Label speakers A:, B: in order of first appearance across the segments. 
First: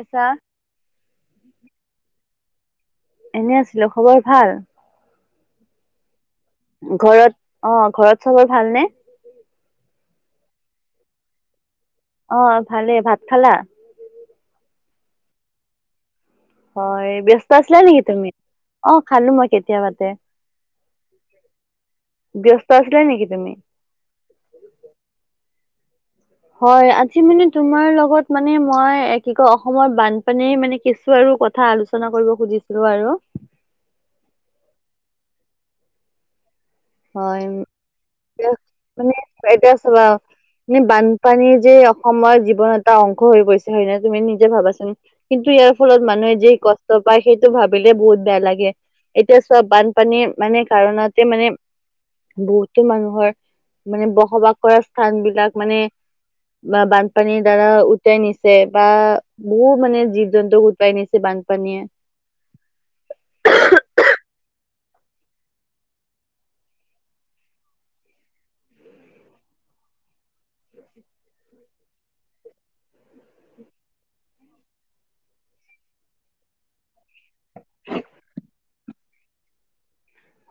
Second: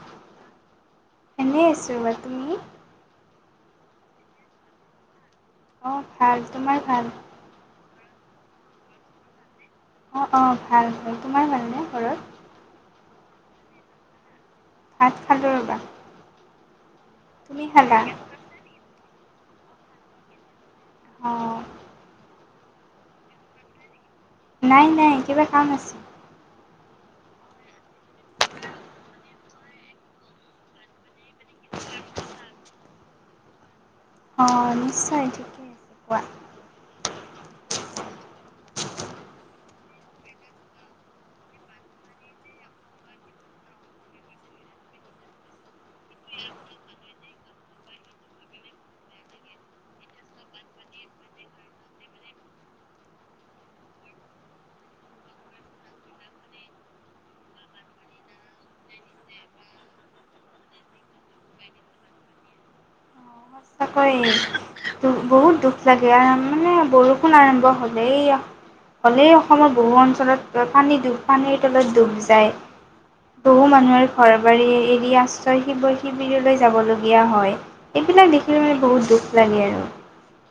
A: এছা
B: এনেই আছোঁ বা তুমি?
A: এনে আছিলো, খবৰ ভাল?
B: অঁ ভাল তোমাৰ ভাল
A: ঘৰত অ' ঘৰত চাবৰ ভালনেে?
B: অ 'অ 'ভাল। তোমাৰ ভালনেে ঘৰত?
A: অ' ভালে, ভাত খালা?
B: ভাত খালো ৰবা।
A: অ' ব্যস্ত
B: তুমি
A: আছিলা
B: খালা
A: নেকি তুমি? অ 'খালো মই কেতিয়াবাতে।
B: অঁ
A: ব্যস্ত আছিলা নেকি তুমি?
B: নাই নাই, কিবা কাম আছিল।
A: হয় আজি মানে তোমাৰ লগত মানে মই কি কয় অসমৰ বানপানী মানে কিছু আৰু কথা কথা আলোচনা কৰিব খুজিছিলো আৰু
B: অঁ নিশ্চয় ঠিকে আছে। কোৱা
A: হয়। মানে এতিয়া চোৱা নে বানপানীৰ যে অসমৰ জীৱন এটা অংশ হৈ পৰিছে হয় নে, তুমি নিজে ভাবাচান। কিন্তু, ইয়াৰ ফলত মানুহে যি কষ্ট পায় সেইটো ভাবিলে বহুত বেয়া লাগে। এতিয়া চোৱা, বানপানীৰ মানে কাৰণতে মানে বহুতো মানুহৰ মানে বসবাস কৰা স্থান বিলাক মানে বা বানপানীৰ দ্বাৰা উটাই নিছে বা বহুত মানে জীৱ জন্তু উটাই নিছে বানপানীয়ে।
B: সঁচাকৈ বহুত দুখ লাগে আৰু মানে বৰষুণ আৰম্ভ হলে এই হ'লেই অসমৰ বহু অঞ্চলত পানী ডুব পানীৰ তলত ডুব যায়। বহু মানুহৰ ঘৰ বাৰী এৰি আশ্ৰয় শিৱয় শিবিৰলৈ যাব লগীয়া হয়। এইবিলাক দেখিলে মানে বহুত দুখ লাগে আৰু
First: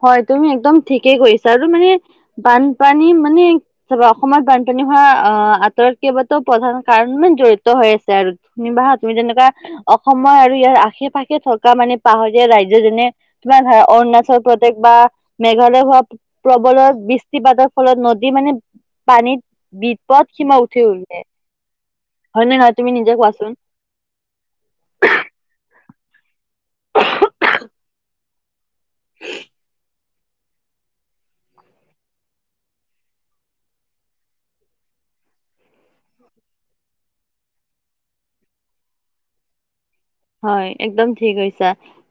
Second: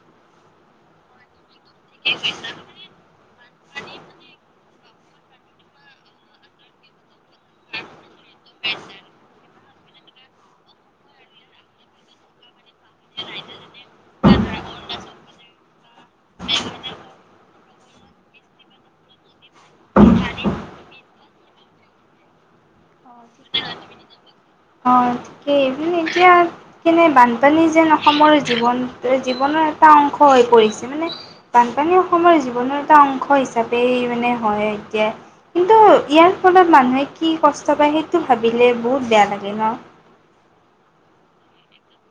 A: হয়, তুমি একদম ঠিকেই কৰিছা আৰু বান বানপানী মানে অসমত বানপানী হোৱা আঁতৰত কেইবাটাও প্ৰধান কাৰণ জৰিত জৰিত হৈ আছে আৰু নিবাহত তুমি যেনেকুৱা অসমৰ আৰু ইয়াৰ আশে পাশে থকা মানে পাহাৰীয়া ৰাজ্য যেনে তোমাৰ ধৰা অৰুণাচল প্ৰদেশ বা মেঘালয় হোৱা প্ৰবলত বৃষ্টিপাতৰ ফলত নদী মানে পানীত বিপদ সীমা উঠি গৈছে। হয় ন নহয় তুমি নিজে কোৱাচোন?
B: অ' ঠিকেই তুমি এতিয়া কেনে বানপানী যেন অসমৰ জীৱন জীৱনৰ এটা অংশ হৈ পৰিছে মানে বানপানী অসমৰ জীৱনৰ এটা অংশ হিচাপেই মানে হয় এতিয়া কিন্তু ইয়াৰ ফলত মানুহে কি কষ্ট পায় সেইটো ভাবিলে বহুত বেয়া লাগে ন।
A: হয় একদম ঠিক কৈছা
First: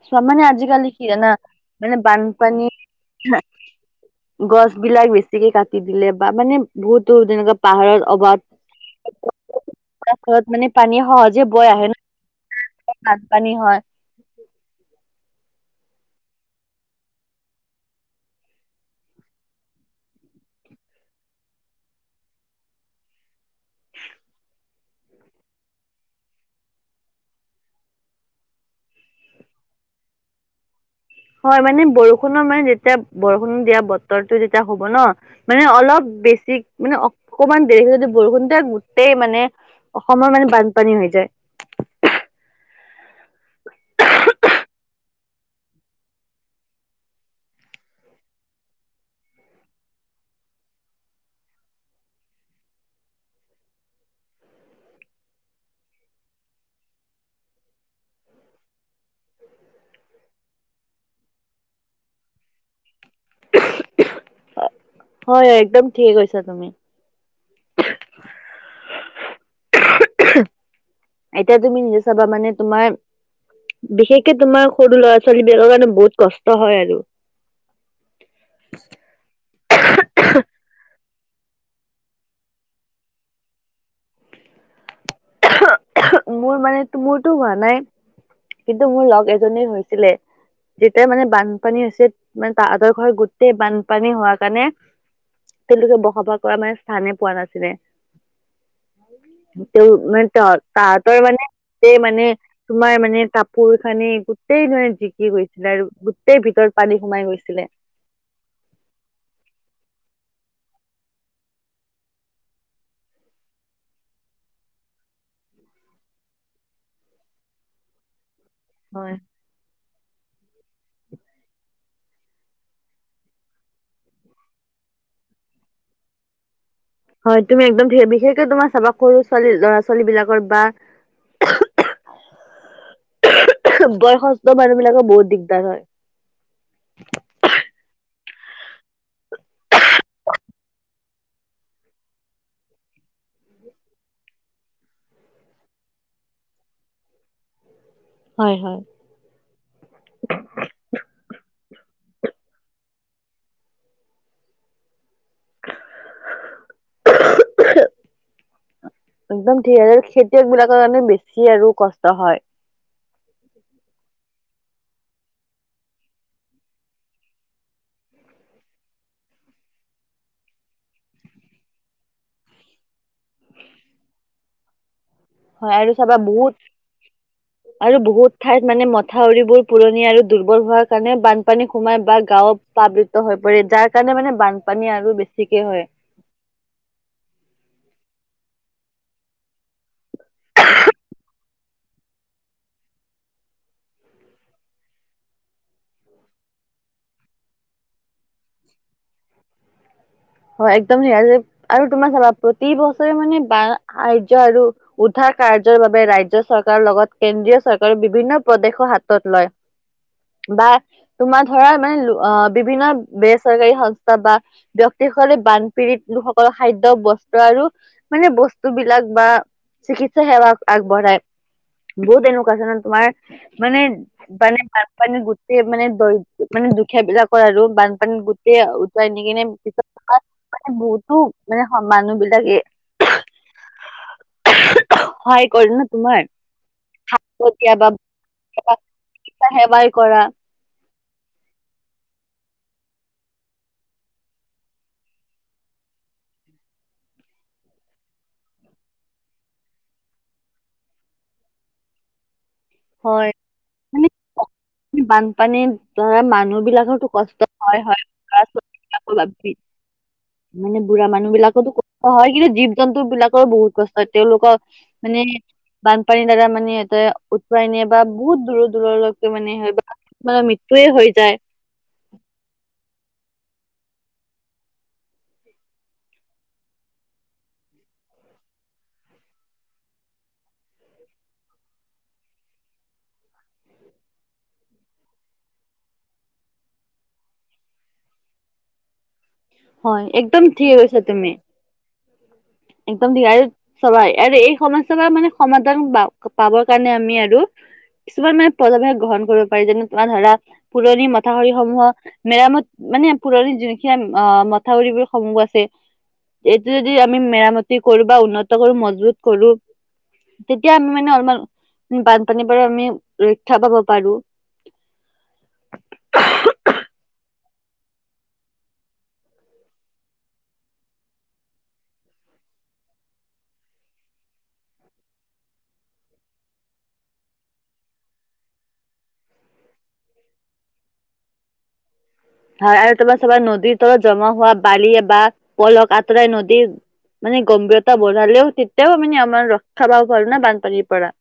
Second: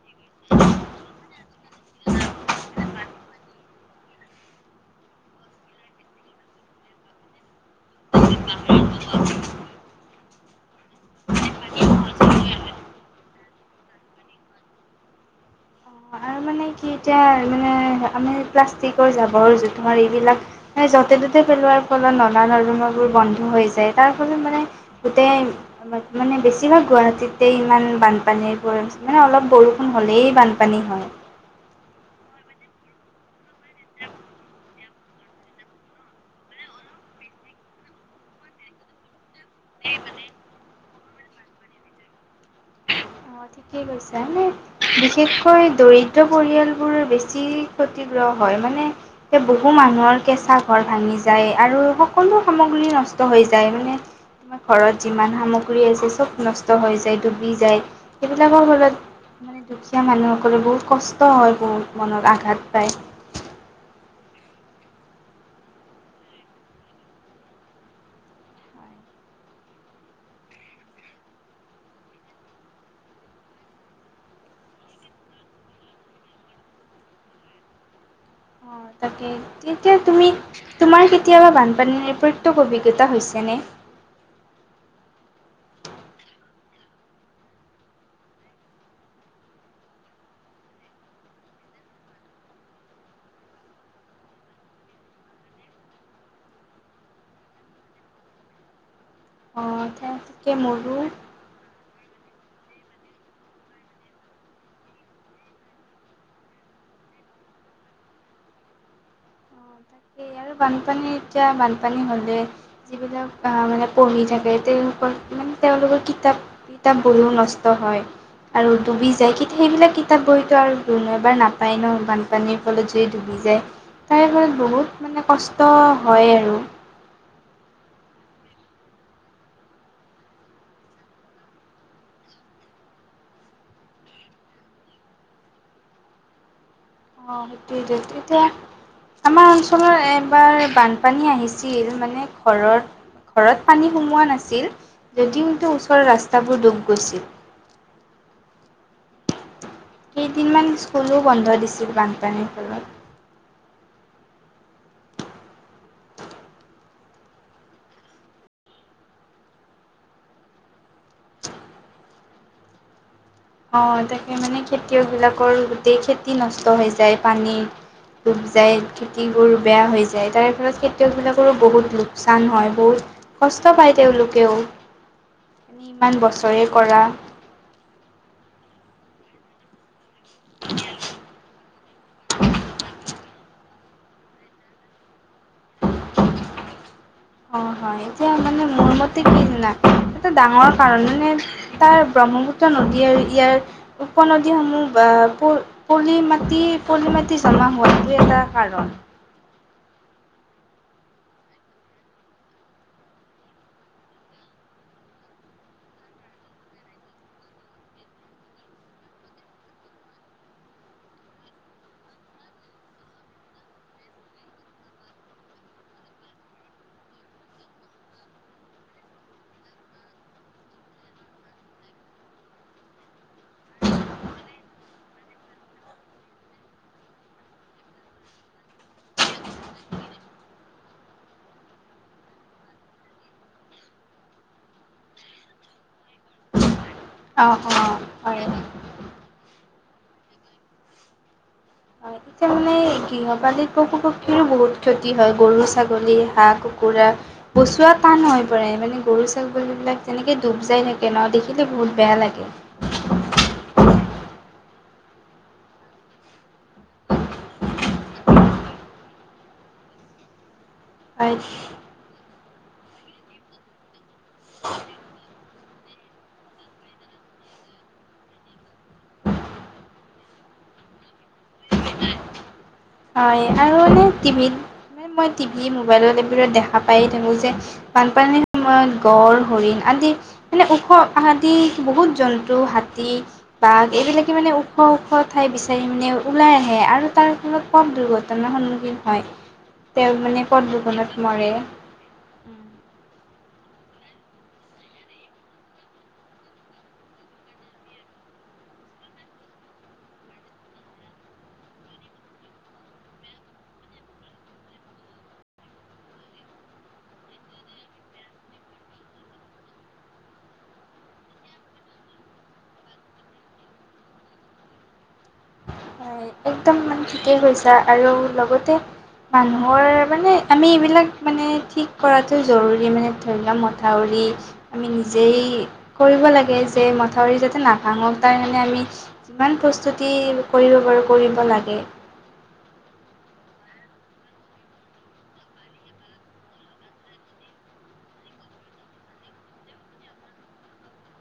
A: চাহ মানে আজিকালি কি বানপানী বা। গছ বিলাক বেছিকে কাটি দিলে বা মানে বহুতো তেনেকুৱা পাহাৰৰ অভাৱ। তাত মানে পানীয়ে সহজে বয় আহে ন। বানপানী হয়।
B: আৰু মানে। কি এতিয়া মানে আমি প্লাষ্টিকৰ জাবৰ -জোথমাৰ এইবিলাক। আমি য'তে ত'তে পেলোৱাৰ ফলত নলা নৰমাবোৰ বন্ধ হৈ যায় তাৰ ফলত মানে গতেই। মানে বেছিভাগ গুৱাহাটীতে ইমান বানপানীৰ পৰিম মানে অলপ বৰষুণ হ'লেই বানপানী হয়।
A: হয় মানে বৰষুণৰ মানে যেতিয়া বৰষুণ দিয়া বতৰটো যেতিয়া হ'ব ন। মানে অলপ বেছি মানে অকণমান দেৰি যদি বৰষুণতে গোটেই মানে অসমৰ মানে বানপানী হয় যায়।
B: অ ঠিকেই কৰিছা হেই। বিশেষকৈ দৰিদ্ৰ পৰিয়ালবোৰ বেছি ক্ষতিগ্ৰহ হয় মানে। সেই বহু মানুহৰ কেঁচা ঘৰ ভাঙি যায় আৰু সকলো সামগ্ৰী নষ্ট হৈ যায় মানে আমাৰ ঘৰত যিমান সামগ্ৰী আছে চব নষ্ট হৈ যায় ডুবি যায়। সেইবিলাকৰ ফলত মানে দুখীয়া মানুহসকলে বহুত কষ্ট হয় বহুত মনত আঘাত পায়।
A: হয় হয় একদম ঠিকে কৈছা তুমি। এতিয়া তুমি নিজে চাবা মানে তোমাৰ। বিশেষকে তোমাৰ সৰু ল'ৰা- ছোৱালী বিলাকৰ কাৰণে বহুত কষ্ট হয় আৰু
B: অ তাকে তেতিয়া তুমি। তোমাৰ কেতিয়াবা বানপানীৰৰে প্ৰত্যক অভিজ্ঞতা হৈছেনে।
A: মোৰ মানে মোৰতো হোৱা নাই কিন্তু মোৰ লগ এজনীৰ হৈছিলে। যেতিয়া মানে বানপানী হৈছে মানে তাহাঁতৰ ঘৰ গোটেই বানপানী হোৱা কাৰণে। তেওঁলোকে বসবাস কৰা মানে স্থানে পোৱা নাছিলে।
B: অ
A: তেওঁ মানে
B: ঠিকে মোৰো
A: তাহাতৰ মানে এ মানে। তোমাৰ মানে কাপোৰ কানি গোটেই নহয় জিকি গৈছিলে আৰু গোটেই ভিতৰত পানী সোমাই গৈছিলে।
B: অ' তাকেই। বানপানী এতিয়া বানপানী হ'লে। যিবিলাক আহ মানে পঢ়ি থাকে তেওঁলোককল মানে তেওঁলোকৰ কিতাপ। কিতাপ বঢ়িও নষ্ট হয় আৰু ডুবি
A: হয়।
B: যায় কি? সেইবিলাক কিতাপ বহিতো আৰু নাপাই ন বানপানীৰ ফলত ডুবি যায়। তাৰে ফলত বহুত মানে কষ্ট হয় আৰু।
A: হয় তুমি একদম বিশেষকে তোমাৰ চাবা সৰু ছোৱালী ল'ৰা- ছোৱালী বিলাকৰ বা। বয়সস্থ মানুহ বিলাকৰ বহুত দিগদাৰ হয়।
B: অ সেইটোৱে টো তেতিয়া। আমাৰ অঞ্চলত এবাৰ বানপানী আহিছিল মানে ঘৰত। ঘৰত পানী সোমোৱা নাছিল যদিও ওচৰৰ ৰাস্তাবোৰ ডুব গৈছিল।
A: হয় হয়।
B: দুই দিন মান স্কুলো বন্ধ দিছিল বানপানীৰ ফলত।
A: [inaudible] একদম ঠিক আছে খেতিয়ক বিলাকৰ মানে বেছি আৰু কষ্ট হয়।
B: অ তাকে মানে খেতিয়ক বিলাকৰ গোটেই খেতি নষ্ট হৈ যায় পানী। ডুব যায় খেতিবোৰ বেয়া হৈ যায় তাৰে ফলত খেতিয়কবিলাকৰো বহুত লোকচান হয়। বহুত- কষ্ট পায় তেওঁলোকেও।
A: হয় আৰু
B: এ
A: চাবা
B: ইমান
A: বহুত
B: বছৰে কৰা।
A: আৰু বহুত ঠাইত মানে মথাউৰিবোৰ পুৰণি আৰু দুৰ্বল হোৱাৰ কাৰণে বানপানী- সোমাই বা গাঁৱত প্লাবিত হৈ পৰে। যাৰ কাৰণে মানে বানপানী আৰু বেছিকে হয়।
B: অ হয়, এতিয়া মানে মোৰ মতে কি জানা? এটা ডাঙৰ কাৰণ মানে- তাৰ ব্ৰহ্মপুত্ৰ নদী আৰু ইয়াৰ উপনদীসমূহ বা পো- পলি মাটি পলি মাটি জমা হোৱাটো এটা কাৰণ।
A: হয়, একদম সেয়াযে আৰু তোমাৰ চাবা প্ৰতি বছৰে মানে বান সাহায্য আৰু- উদ্ধাৰ কাৰ্যৰ বাবে ৰাজ্য চৰকাৰৰ লগত কেন্দ্ৰীয় চৰকাৰৰ বিভিন্ন প্ৰদেশো হাতত লয়। [unintelligible] বা তোমাৰ ধৰা মানে অ বিভিন্ন বেচৰকাৰী সংস্থা বা ব্যক্ত- তে খোলে বানপীড়িত লোকসকলৰ খাদ্যয় বস্ত্ৰ আৰু মানে বস্তু বিলাক বা- চিকিৎসা সেৱা আগবঢ়ায়। বহুত এনেকুৱা ধৰণৰ তোমাৰ মানে- মানে বানপানীত গোটেই মানে দৈ মানে দুখীয়াবিলাকৰ আৰু বানপানীত গোট- তে উটোৱাই নিয়ে পিছত- তাত মানে বহুতো মানে মানুহ বিলাকে। সহায় কৰিল ন তোমাৰ।
B: অ' অ'
A: [unintelligible]
B: হয়।
A: সেৱাই কৰা।
B: [unintelligible] গৃহপালিত পশু পক্ষীৰো বহুত ক্ষতি হয় গৰু ছাগলী হাঁহ কুকুৰা। বচোৱা টান হৈ পৰে মানে গৰু ছাগলীবিলাক যেনেকে ডুব যাই থাকে ন দেখিলে বহুত বেয়া লাগে।
A: হয়, মানে অ। বানপানী ধৰা মানুহ বিলাকৰো কষ্ট হয় হয়। যাব লাগবি। মানে বুঢ়া মানুহ
B: হয়
A: বিলাকতো- অ হয় কিন্তু জীৱ জন্তু বিলাকৰ বহুত কষ্ট হয় তেওঁলোকক মানে- বানপানীৰ দ্বাৰা মানে এটা উটোৱাই নিয়ে বা বহুত দূৰৰ দূৰলৈকে মানে সিহঁতৰ- বা মৃত্যুয়ে হৈ যায়।
B: হয় আৰু মানে টিভিত মানে মই টিভি মোবাইলত এইবোৰত দেখা পায় থাকোঁ যে, - বানপানীৰ সময়ত গড়ঁ হৰিণ আদি- মানে ওখ তাহাতি বহুত জন্তু হাতী- বাঘ এইবিলাকে মানে ওখ ওখ ঠাই বিচাৰি মানে ওলাই আহে আৰু তাৰ ফলত- পথ দুৰ্ঘটনাৰ সন্মুখীন হয়।
A: হয়
B: তেওঁ
A: একদম
B: মানে
A: ঠিক
B: পথ
A: কৈছা
B: দুৰ্ঘটনাত
A: তুমি
B: মৰে।
A: একদম দিয়াৰো- চলাই আৰু এই সমস্যাৰ মানে সমাধান বা পাবৰ কাৰণে আমি আৰু- কিছুমান মানে পজনে গ্ৰহণ কৰিব পাৰি যেনে তোমাৰ ধৰা, পুৰণি মথাউৰি সমূহক- মেৰামত মানে পুৰণি যোনখিনি আ মথাউৰিবোৰ সমূহ আছে। এইটো যদি আমি মেৰামতি কৰোঁ বা উন্নত কৰি মজবুত কৰোঁ- তেতিয়া আমি মানে অলপমান- বানপানী পৰা আমি ৰক্ষা পাব পাৰোঁ।
B: হয় একদম ইমান মানে ঠিকেই কৈছা আৰু লগতে- মানুহৰ মানে আমি এইবিলাক মানে ঠিক কৰাটো জৰুৰী। মানে ধৰি লওঁক মথাউৰি। আমি নিজেই কৰিব লাগে যে মথাউৰি যাতে নাভাঙক তাৰ কাৰণে আমি- যিমান প্ৰস্তুতি কৰিব পাৰোঁ কৰিব লাগে।
A: আৰু তোমাৰ চাবা নদীৰ তলত জমা হোৱা বালি বা পইলখ আঁতৰাই নদীৰ- মানে গম্ভীৰতা বঢ়ালেও তেতিয়াও মানে আমাৰ ৰক্ষা পাব পাৰোনে বানপানীৰ পৰা।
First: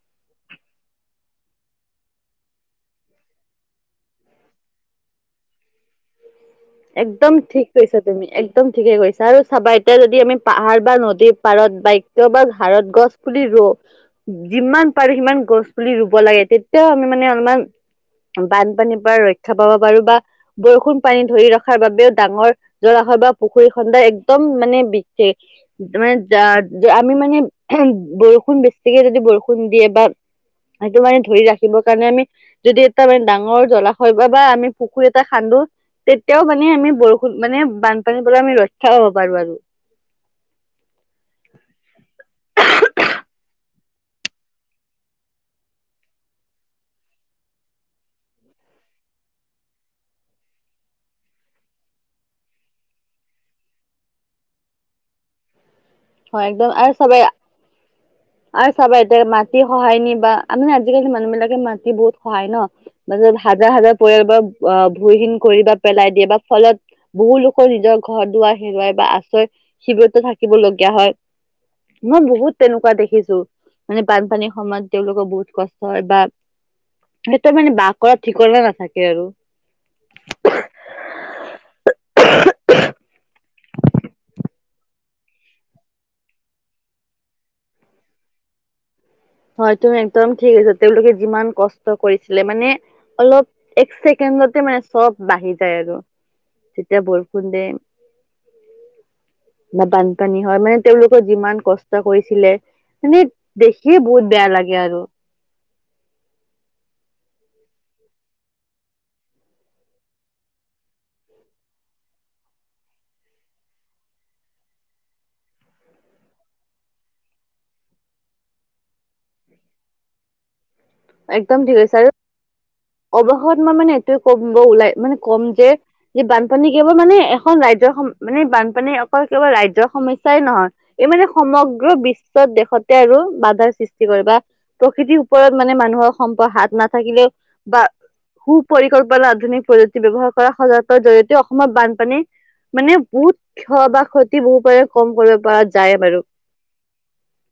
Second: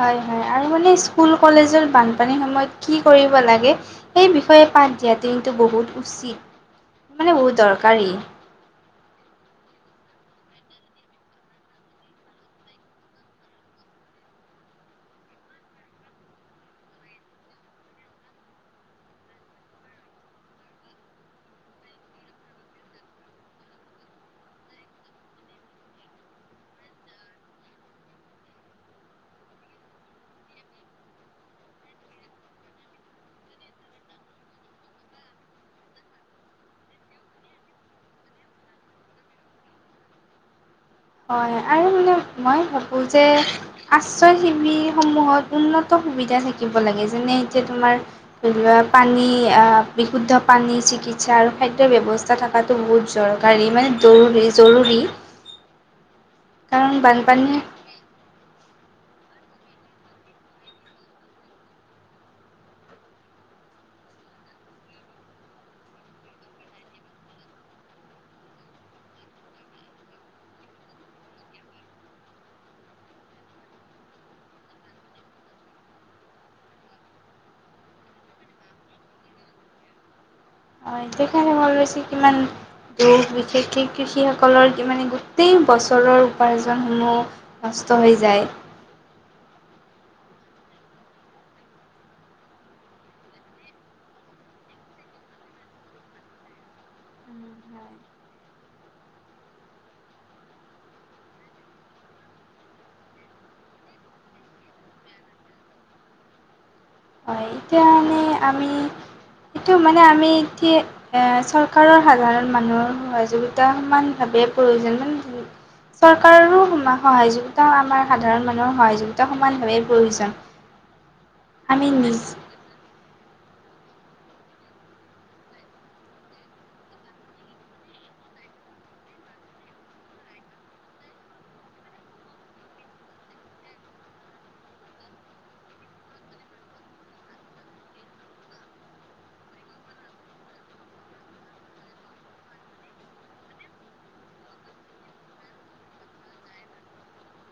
B: হয় হয়, আৰু মানে স্কুল কলেজত বানপানীৰ সময়ত কি কৰিব লাগে সেই বিষয়ে পাঠ দিয়াতো কিন্তু বহুত উচিত। মানে
A: একদম
B: বহুত
A: ঠিক কৈছা
B: দৰকাৰী
A: তুমি এক দম ঠিকে কৈছে। আৰু চাবা এতিয়া যদি আমি পাহাৰ বা নদীৰ পাৰত বাক্য বা ঘাঁহত গছ পুলি ৰু, যিমান পাৰোঁ সিমান গছ পুলি ৰুব লাগে তেতিয়াও আমি মানে অলপমান বানপানীৰ পৰা ৰক্ষা পাব পাৰোঁ বা বৰষুণ পানী ধৰি ৰখ খাৰ বাবেও ডাঙৰ জলাশয় বা পুখুৰী খন্দাৰ একদম মানে বিশেষ আমি মানে বৰষুণ বেছিকে যদি বৰষুণ দিয়ে বা সেইটো মানে ধৰি ৰাখিবৰ কাৰণে আমি যদি এটা মানে ডাঙৰ জলাশয় বা বা আমি পুখুৰী এটা খান্দো তিয়াও মানে আমি বৰষুণ মানে বানপানীৰ পৰা আমি ৰক্ষা হ'ব পাৰোঁ আৰু।
B: হয় আৰু মানে মই ভাবোঁ যে আশ্ৰয় শিবিৰসমূহত উন্নত সুবিধা থাকিব লাগে যেনে এতিয়া তোমাৰ ধৰি লোৱা পানী আ, বিশুদ্ধ পানী, চিকিৎসা আৰু খাদ্যৰ ব্যৱস্থা থাক কাটো বহুত জৰকাৰী মানে জৰুৰী জৰুৰী।
A: হয় একদম আৰু
B: কাৰণ
A: চবেই
B: বানপানীয়ে
A: আৰু চাবা এতিয়া মাটি খহায় নি মানে আজিকালি মানুহবিলাকে মাটি বহুত খহাই ন'। তাৰপাছত হাজাৰ হাজাৰ পৰিয়াল বা আহ, ভূমিহীন কৰি বা পেলাই দিয়ে বা ফলত বহুলোকৰ নিজৰ ঘৰ দুৱাৰ হেৰুৱাই বা আশ্ৰয় শিবিৰতো থাকিবলগীয়া হয়। মই বহুত তেনেকুৱা দেখিছোঁ। মানে বানপানীৰ সময়ত তেওঁলোকৰ বহুত কষ্ট হয় বা সিহঁতৰ মানে বাস কৰা ঠিকনা নাথাকে আৰু।
B: হয়, সেই কাৰণে মই ভাবিছোঁ কিমান ত' বিশেষকে কৃষিসকলৰ মানে গোটেই বছৰৰ উপাৰ্জনসমূহ নষ্ট হৈ যায়।
A: হয় তুমি একদম ঠিক [unintelligible] তেওঁলোকে যিমান কষ্ট কৰিছিলে মানে অলপ এক কেণ্ডতে মানে চব বাঢ়ি যায় আৰু। তেতিয়া বৰষুণ দে বা বানপানী হয়, মানে তেওঁলোকৰ যিমান কষ্ট কৰিছিলে মানে দেখি খি বহুত বেয়া লাগে আৰু।
B: হয় এতিয়া মানে আমি এইটো মানে আমি এতিয়া এ, চৰকাৰৰ সাধাৰণ মানুহৰ সহযোগিতা সমান ভাৱে প্ৰয়োজন [unintelligible] চৰকাৰৰো সহায়যোগিতা আমাৰ সাধাৰণ মানুহৰ সহায়যোগিতা সমানভাৱেই প্ৰয়োজন।
A: একদম ঠিক
B: আমি
A: কৈছা আৰু
B: নিজ
A: অৱশত মই মানে এইটোৱে ক'মব ওলাই মানে ক'ম যে যে বানপানী কেৱল মানে এখন ৰাজ্যৰ সম মানে বানপানী অকল কেৱল ৰাজ্যৰ সমস্যাই নহয় এই মানে সমগ্ৰ বিশ্বত দেশতে আৰু বাধাৰ সৃষ্টি কৰে বা প্ৰকৃতিৰ ওপৰত মানে মানুহৰ সম্প হাত নাথাকিলেও বা সু পৰিকল্পনা আধুনিক প্ৰযুক্তি ব্যৱহাৰ কৰা সজাগৰ জৰিয়তে অসমৰ বানপানী মানে বহুত ক্ষ বা ক্ষতি বহু পাৰে কম কৰিব পৰা যায় বাৰু।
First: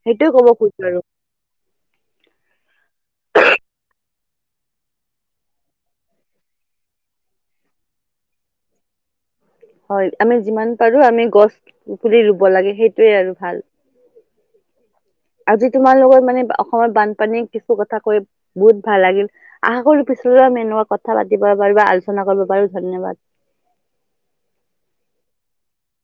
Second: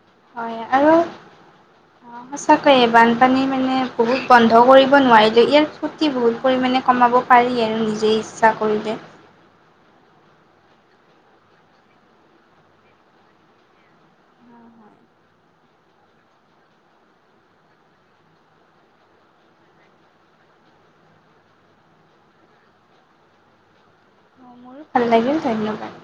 A: সেইটোয়ে ক'ব
B: হয়,
A: খুজো
B: আৰু অ' সচাঁকৈয়ে বানপানী মানে বহুত বন্ধ কৰিব নোৱাৰিলে, ইয়াৰ ক্ষতি বহুত পৰিমণে কমাব পাৰি আৰু নিজেই ইচ্ছা কৰিলে।
A: হয়, আমি যিমান পাৰোঁ আমি গছ পুলি ৰুব লাগে সেইটোৱে আৰু ভাল। আজি তোমাৰ লগত মানে অসমত বানপানীৰ কিছু কথা কৈ বহুত ভাল লাগিল। আশা কৰোঁ পিছলওঁ আমি এনেকুৱা কথা পাতিব পাৰোঁ বা আলোচনা কৰিব পাৰোঁ, ধন্যবাদ।
B: মোৰো ভাল লাগিল, ধন্যবাদ।